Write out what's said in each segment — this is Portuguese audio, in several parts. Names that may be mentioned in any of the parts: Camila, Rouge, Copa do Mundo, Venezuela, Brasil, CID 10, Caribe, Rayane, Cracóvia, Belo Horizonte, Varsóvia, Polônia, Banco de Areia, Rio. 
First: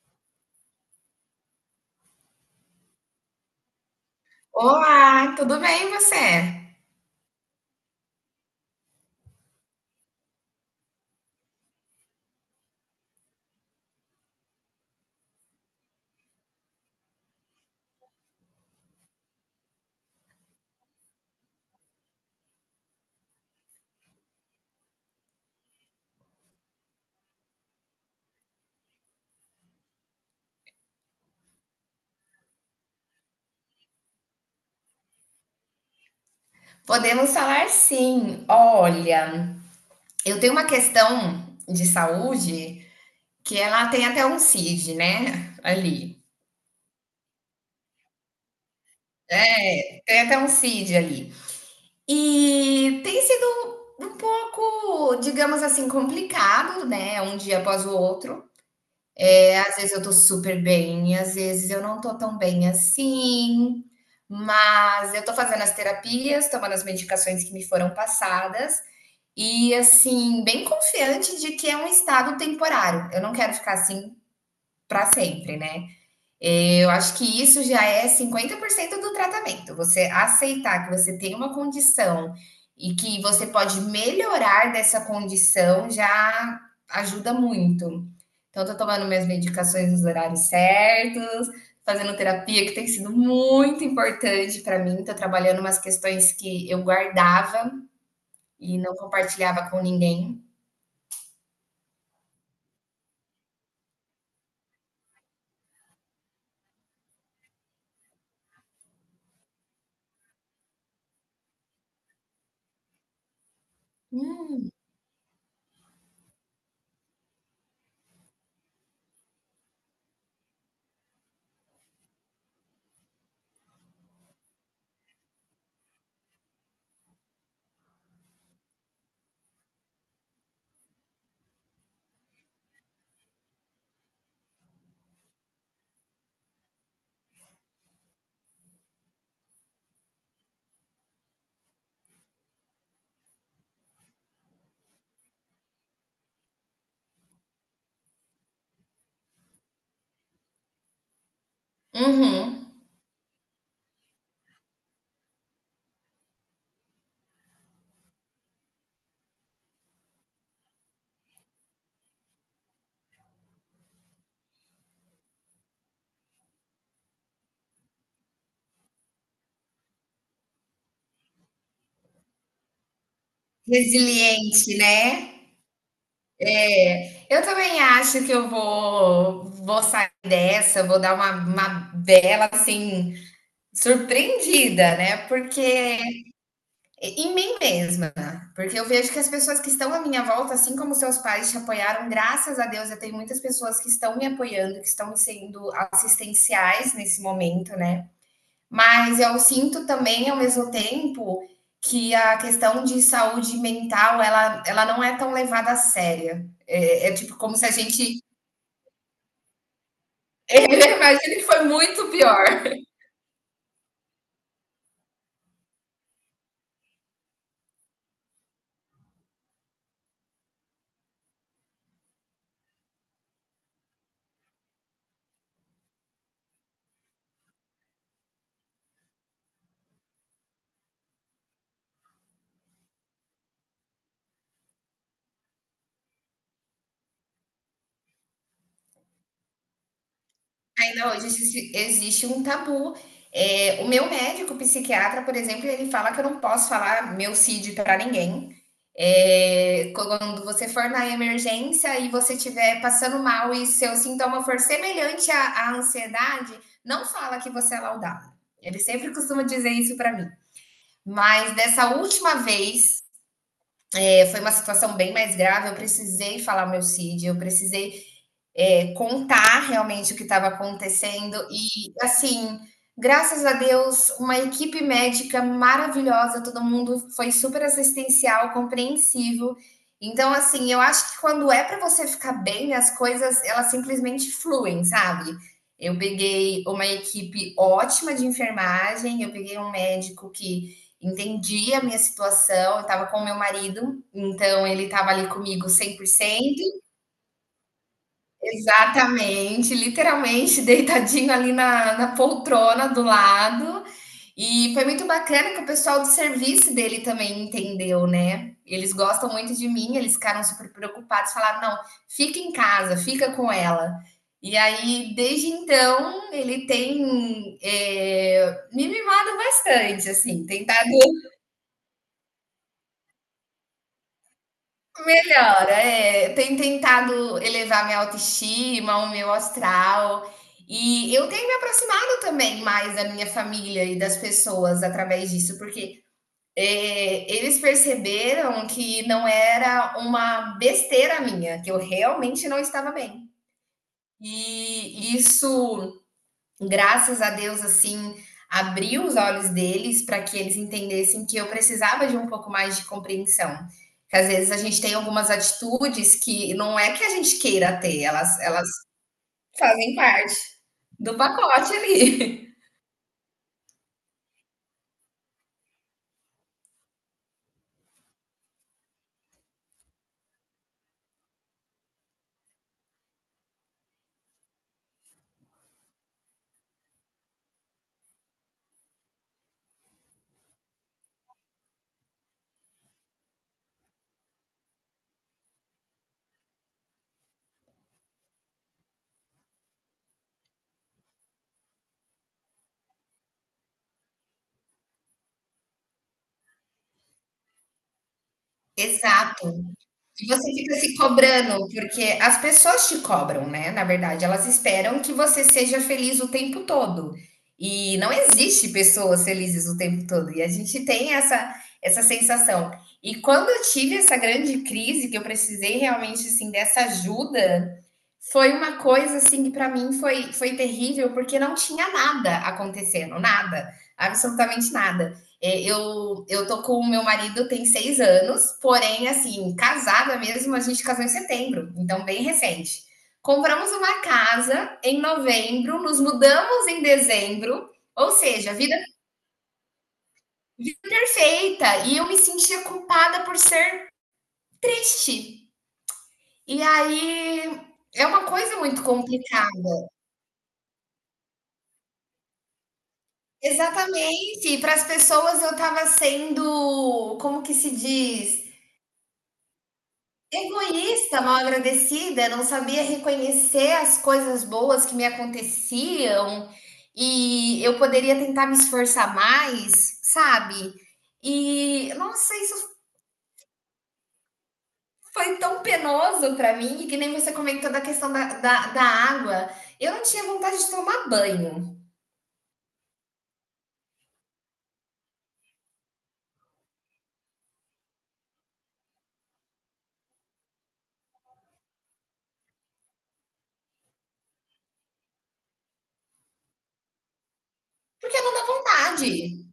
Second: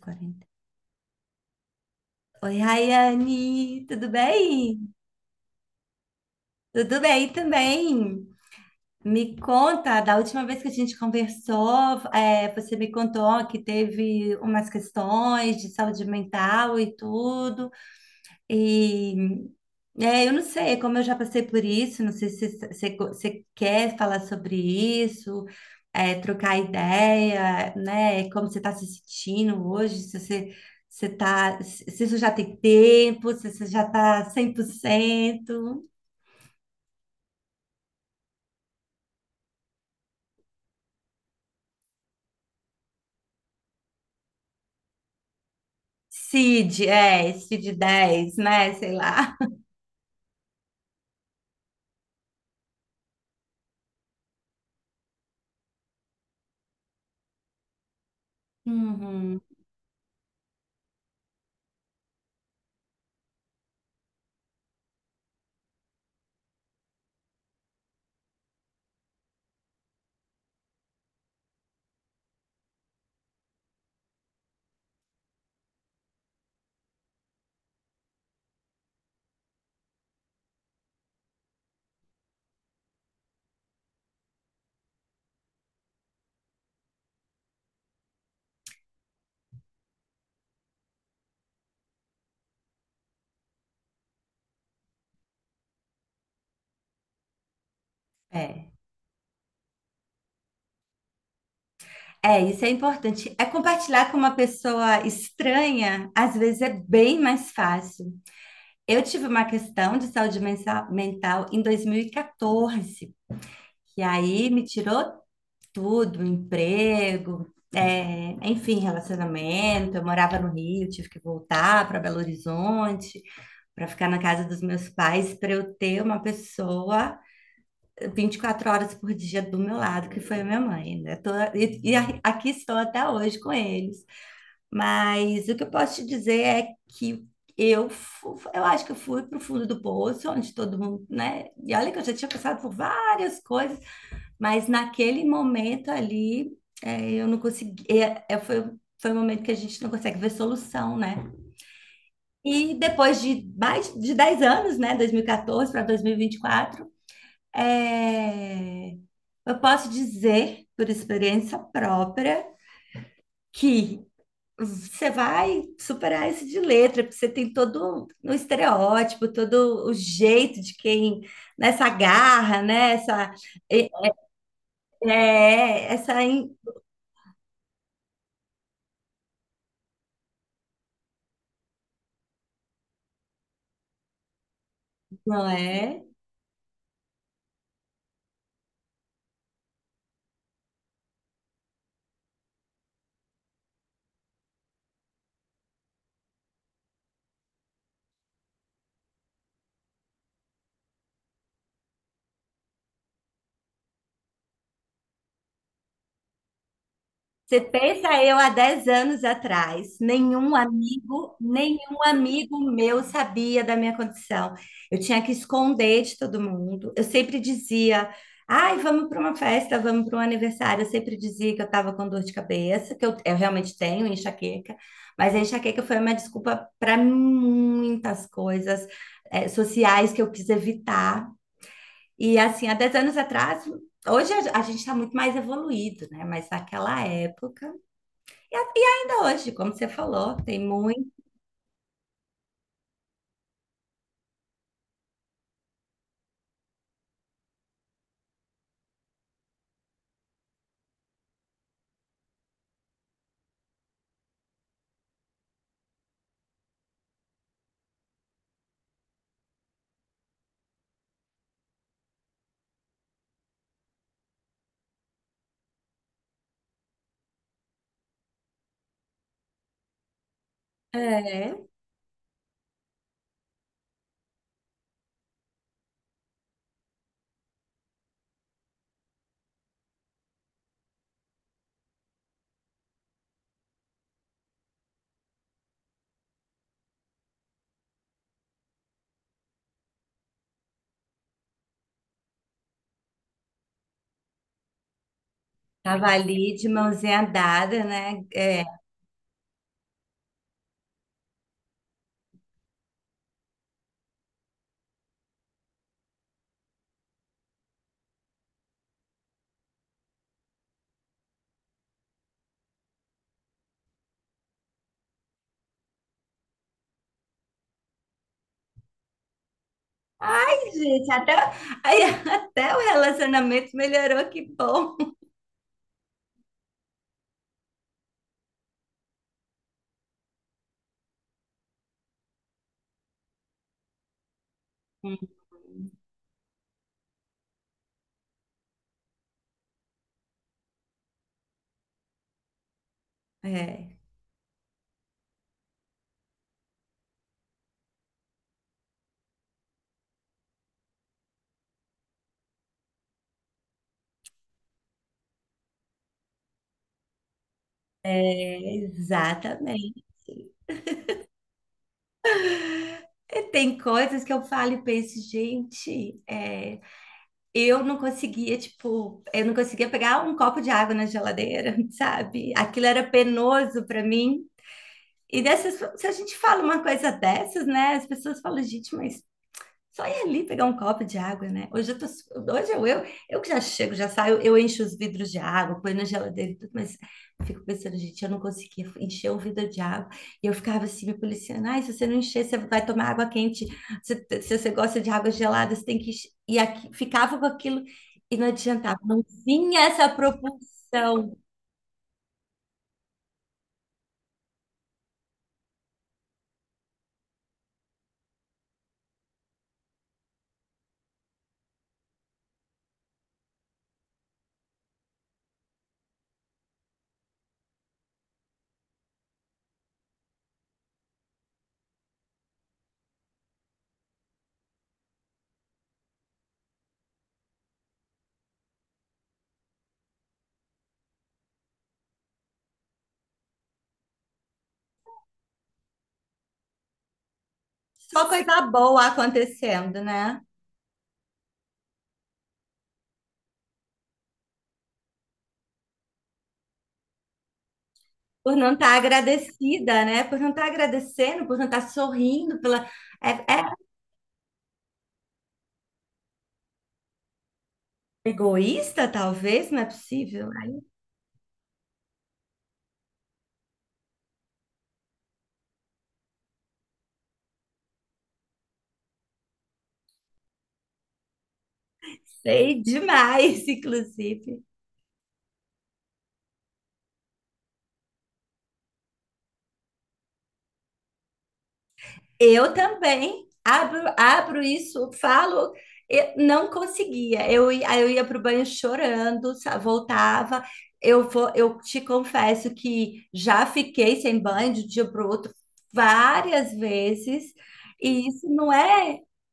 40. Oi, Rayane, tudo bem? Olá, tudo bem você? Tudo bem também. Me conta, da última vez que a gente conversou, você me contou que teve umas questões de saúde mental e tudo. E eu não sei, como eu já passei por isso, não sei se você quer falar sobre isso, trocar ideia, né? Como você está se sentindo hoje, se você, você tá, se isso já tem tempo, se você já está 100%. Podemos falar sim. Olha, eu tenho uma questão de saúde que ela tem até um CID, né, ali. CID, CID 10, né? Sei lá. É, tem até um CID ali. E tem sido um pouco, digamos assim, complicado, né, um dia após o outro. Uhum, É, às vezes eu tô super bem, às vezes eu não tô tão bem assim, mas eu tô fazendo as terapias, tomando as medicações que me foram passadas. E assim, bem confiante de que é um estado temporário. Eu não quero ficar assim para sempre, né? Eu acho que isso já é 50% do tratamento. Você aceitar que você tem uma condição e que você pode melhorar dessa condição já ajuda muito. Então, tô tomando minhas medicações nos horários certos, fazendo terapia, que tem sido muito importante para mim. Tô trabalhando umas questões que eu guardava é. e não compartilhava com ninguém. É, isso é importante. É compartilhar com uma pessoa estranha, às vezes é bem mais fácil. Eu tive uma questão de saúde mental em 2014, que aí me Hum, tirou tudo, emprego, enfim, relacionamento. Eu morava no Rio, tive que voltar para Belo Horizonte para ficar na casa dos meus pais, para eu ter uma pessoa 24 horas por dia do meu lado, que foi a minha mãe, né? E aqui estou até hoje com eles. Mas o que eu posso te dizer é que eu acho que eu fui para o fundo do poço, onde todo mundo, né? E olha que eu já tinha passado por várias coisas, mas naquele momento ali, eu não consegui. Foi um momento que a gente não consegue ver solução, né? uhum. E depois de mais de 10 anos, né? 2014 para 2024, é, eu posso dizer, por experiência própria, que você vai superar isso de letra, porque você tem todo um estereótipo, todo o jeito de quem, nessa garra, né? Essa, é, Resiliente, né? é, essa, in- É, eu também acho que eu vou sair dessa, vou dar uma bela, assim, surpreendida, né, Não porque é? em mim mesma, né? Porque eu vejo que as pessoas que estão à minha volta, assim como seus pais te apoiaram, graças a Deus, eu tenho muitas pessoas que estão me apoiando, que estão sendo assistenciais nesse momento, né. Mas eu sinto também, ao mesmo tempo, que a questão de saúde mental, ela não é tão levada a séria. É, é tipo como Você se a pensa gente... eu há 10 anos atrás, Imagina que foi nenhum muito pior. amigo meu sabia da minha condição. Eu tinha que esconder de todo mundo. Eu sempre dizia, ai, vamos para uma festa, vamos para um aniversário. Eu sempre dizia que eu estava com dor de cabeça, eu realmente tenho enxaqueca, mas a enxaqueca foi uma desculpa para muitas coisas, sociais que eu quis evitar. E assim, há 10 anos atrás, hoje a gente está muito mais evoluído, né? Mas naquela época. E, e ainda hoje, como você falou, tem muito. Ainda hoje existe um tabu. O meu médico psiquiatra, por exemplo, ele fala que eu não posso falar meu CID para ninguém. Quando você for na emergência e você estiver passando mal e seu sintoma for semelhante à ansiedade, não fala que você é laudada. Ele sempre costuma dizer isso para mim. Mas dessa última vez, foi uma situação bem mais grave, eu precisei falar meu CID, eu precisei contar realmente o que estava acontecendo É, e, assim, graças a Deus, uma equipe médica maravilhosa, todo mundo foi super assistencial, compreensivo. Então, assim, eu acho que quando é para você ficar bem, as coisas, elas simplesmente fluem, sabe? Eu peguei uma equipe ótima de enfermagem, eu peguei um médico que entendia a minha situação, eu estava com o meu marido, então ele estava ali comigo cem por tava ali cento de mãozinha dada, né? É. Exatamente, literalmente deitadinho ali na poltrona do lado. E foi muito bacana que o pessoal do serviço dele também entendeu, né? Eles gostam muito de mim, eles ficaram super preocupados, falaram: não, fica em casa, fica com ela. E aí, desde então, ele tem me mimado bastante, assim, Ai, tentado. gente, aí, até o relacionamento melhorou, que bom. Melhora, é. Tenho tentado elevar minha autoestima, o meu astral. E eu tenho me aproximado também mais da minha família e das pessoas através disso, Hum. porque eles perceberam que não era uma besteira minha, que eu realmente não estava bem. É, E isso, graças a Deus, assim, abriu os olhos deles para que eles entendessem que eu precisava de um pouco mais de compreensão. Que às vezes a gente tem algumas atitudes que não é que a gente queira ter, elas fazem exatamente. parte do pacote ali. E tem coisas que eu falo e penso, gente, eu não conseguia, tipo, eu não conseguia pegar um copo de água na geladeira, sabe? Aquilo era penoso para mim. E dessas, se a gente fala uma coisa dessas, né? As pessoas falam, gente, mas só ir ali pegar um copo de água, né? Hoje eu tô, eu que já chego, já saio, eu encho os vidros de água, põe na geladeira e tudo, mas eu fico pensando, gente, eu não conseguia encher um vidro de água. E eu ficava assim, me policiando, ai, se você não encher, você vai tomar água quente. Se você gosta de água gelada, você tem que encher. E aqui, ficava com aquilo e não adiantava, não Exato. vinha essa E você fica se propulsão. cobrando, porque as pessoas te cobram, né, na verdade, elas esperam que você seja feliz o tempo todo. E não existe pessoas felizes o tempo todo, e a gente tem essa sensação. E quando eu tive essa grande crise que eu precisei realmente, assim, dessa ajuda, foi uma coisa, assim, que para mim foi terrível, porque não tinha nada acontecendo, nada, absolutamente nada. É, eu tô com o meu marido tem 6 anos, porém, assim, casada mesmo, a gente casou em setembro, então bem recente. Compramos uma casa em novembro, nos mudamos em dezembro, ou Só seja, coisa vida, boa acontecendo, né? vida perfeita. E eu me sentia culpada por ser triste. E aí é uma Por coisa não muito estar complicada. agradecida, né? Por não estar agradecendo, por não estar sorrindo pela. É, Exatamente. Para as pessoas eu tava sendo, como que se é diz? egoísta, talvez, não é possível. Ai, Egoísta, mal agradecida, não sabia reconhecer as coisas boas que me aconteciam e eu poderia tentar me esforçar mais, sabe? E nossa, isso sei demais, inclusive. foi tão penoso para mim, que nem você comentou da questão da água. Eu não tinha vontade de tomar banho, Eu também abro, eu não conseguia. Aí eu ia para o banho chorando, voltava. Eu te confesso que já fiquei sem banho de um dia para o outro várias vezes, porque e não dá isso não é. vontade.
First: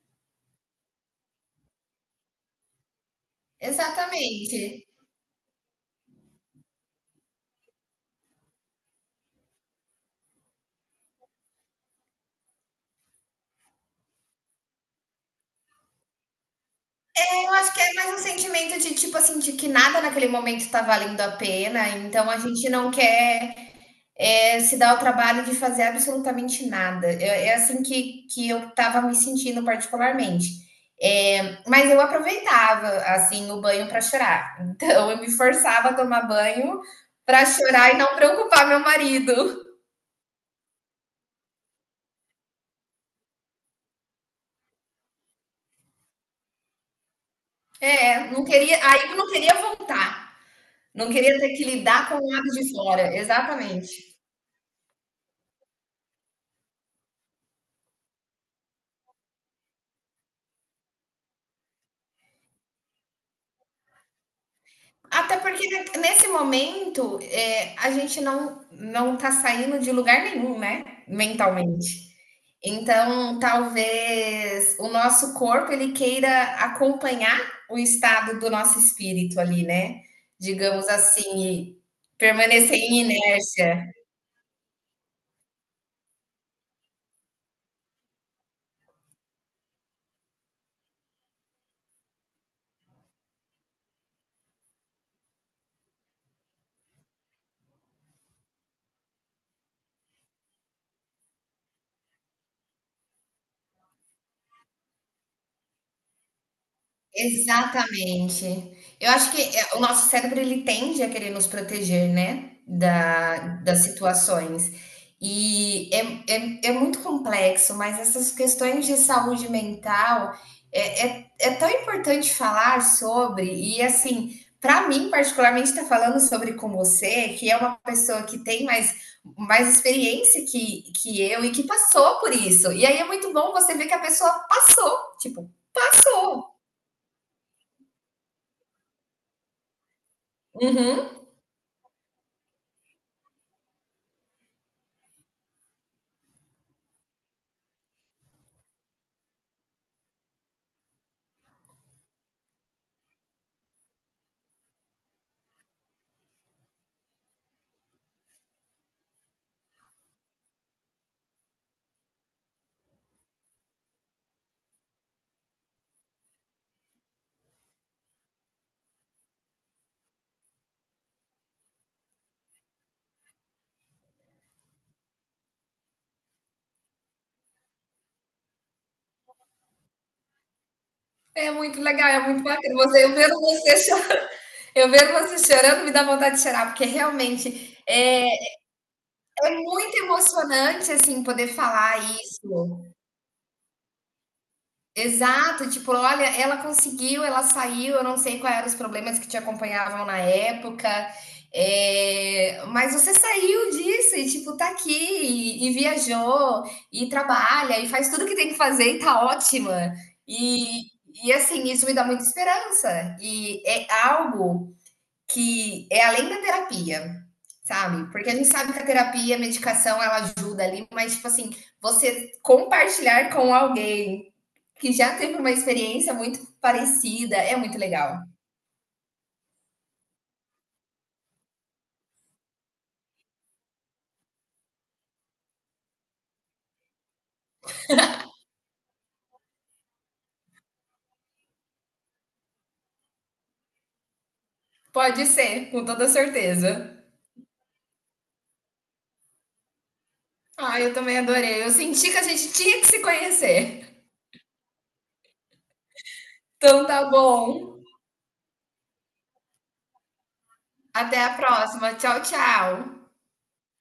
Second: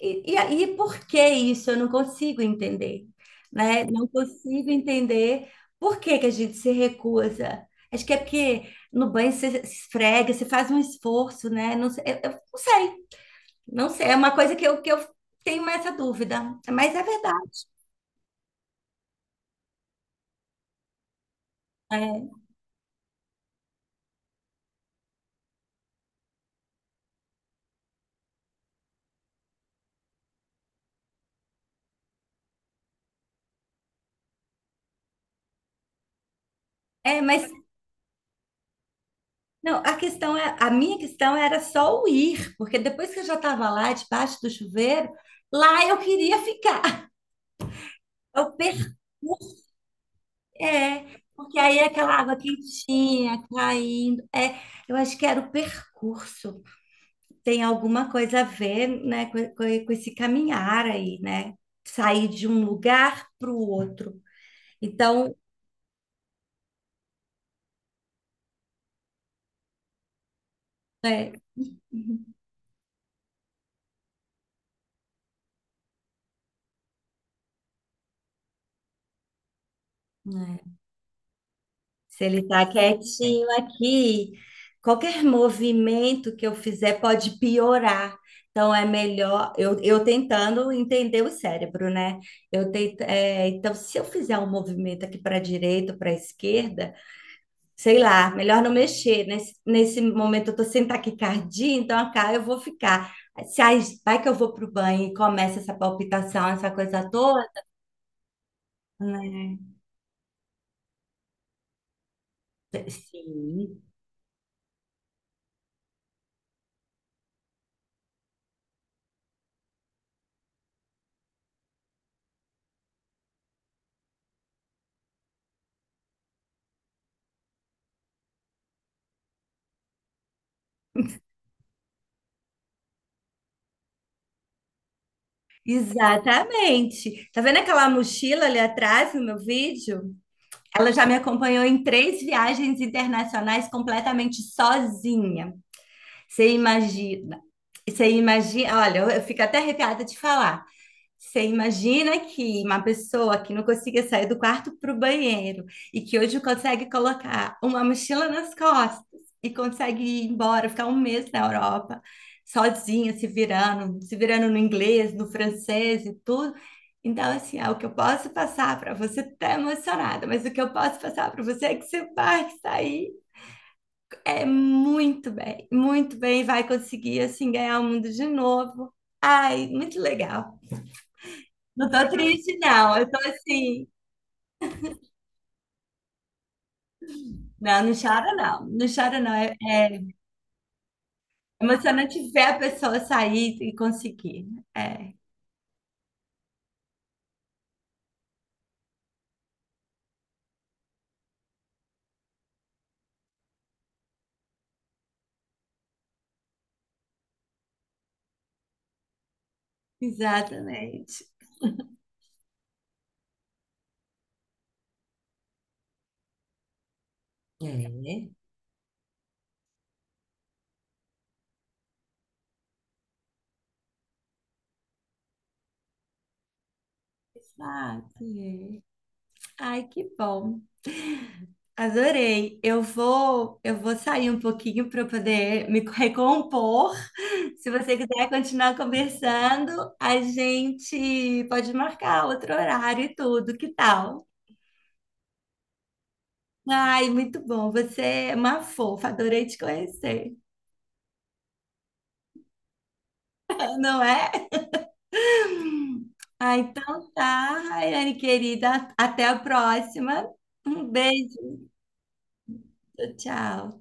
E aí, por que isso? Eu não consigo entender, né? Não consigo Exatamente. entender por que que a gente se recusa. Acho que é porque no banho você se esfrega, você faz um esforço, né? Não sei, eu não sei, não sei. É uma coisa que eu tenho mais essa dúvida, mas é É, eu verdade. acho que é mais um sentimento de tipo assim, de que nada naquele momento tá valendo a pena, então É, a gente não quer se dá o trabalho de fazer absolutamente nada. É, é assim que eu estava me sentindo particularmente. É, mas eu aproveitava assim o banho para chorar. Então eu me forçava a tomar banho para mas chorar e não preocupar meu marido. não, a questão é, a minha questão era só o ir, porque depois que eu já estava lá, debaixo do chuveiro, lá eu queria ficar. É, não Eu queria, perdi. aí eu não queria voltar. É, Não queria ter porque que aí é lidar aquela com o água lado de fora, quentinha exatamente. caindo. É, eu acho que era o percurso. Tem alguma coisa a ver, né, com esse caminhar aí, né? Sair de um lugar para o outro. Então, Até porque nesse momento a gente não tá saindo de lugar nenhum, né? é. Mentalmente. Uhum. Então, talvez o nosso corpo ele queira acompanhar o estado do nosso espírito ali, né, É. digamos assim, e Se ele está permanecer em quietinho inércia. aqui, qualquer movimento que eu fizer pode piorar. Então é melhor eu tentando entender o cérebro, né? Eu tento, então, se eu fizer um movimento aqui para a direita, para a esquerda, sei lá, melhor não mexer. Nesse momento eu estou sem taquicardia, então acá eu vou ficar. Se aí vai que eu vou para o banho e começa essa palpitação, essa coisa toda, Exatamente. Eu acho que, né? o nosso cérebro ele tende a querer nos proteger, né, da das Sim. situações. E é muito complexo, mas essas questões de saúde mental é tão importante falar sobre e, assim, para mim particularmente estar falando sobre com você, que é uma pessoa que tem mais experiência que eu e que passou por isso. E aí é muito bom você ver que a pessoa passou, tipo, passou. Exatamente. Tá vendo aquela mochila ali atrás no meu vídeo? Ela já Uhum. me acompanhou em três viagens internacionais completamente sozinha. Você imagina? Você imagina? Olha, eu fico até arrepiada de falar. Você imagina que uma pessoa que não conseguia sair do quarto para o banheiro e que hoje consegue colocar uma mochila nas costas e consegue ir embora, ficar um mês na Europa, sozinha, se virando, se virando no inglês, no francês e tudo. Então, assim, é o que eu posso passar para você, tá emocionada, mas o que eu posso passar para você é que você vai sair é muito bem, vai conseguir, assim, ganhar o mundo de novo. Ai, muito legal. É muito Não tô legal, é muito triste, bacana. não. Você, Eu eu, tô vendo você assim. chorando, eu vendo você chorando me dá vontade de chorar, porque realmente Não, não é, chora, não. Não chora, não. é É muito emocionante assim poder falar emocionante ver a isso. pessoa sair e conseguir. É, Exato, tipo, olha, ela conseguiu, ela saiu, eu não sei quais eram os problemas que te acompanhavam na época, é, mas você saiu disso e, tipo, tá aqui e viajou e trabalha e faz tudo que tem que fazer e tá ótima. E, exatamente. e assim, isso me dá muita esperança. E é algo que é além da terapia, sabe? Porque É. a gente sabe que a terapia, a medicação, ela ajuda ali, mas, tipo assim, você compartilhar com alguém que já teve uma experiência muito parecida é muito Exato. legal. É. Ai, que bom. Adorei. Eu vou sair um pouquinho para poder me recompor. Se você quiser continuar conversando, a gente pode marcar outro horário e tudo. Que tal? Pode ser, com toda certeza. Ai, muito bom. Você é uma fofa. Adorei te conhecer. Ah, eu também adorei. Eu senti que a gente tinha que se Não conhecer. é? Ah, Então tá então tá, bom. Raiane querida. Até a próxima. Um Até a beijo. próxima. Tchau, tchau. Tchau.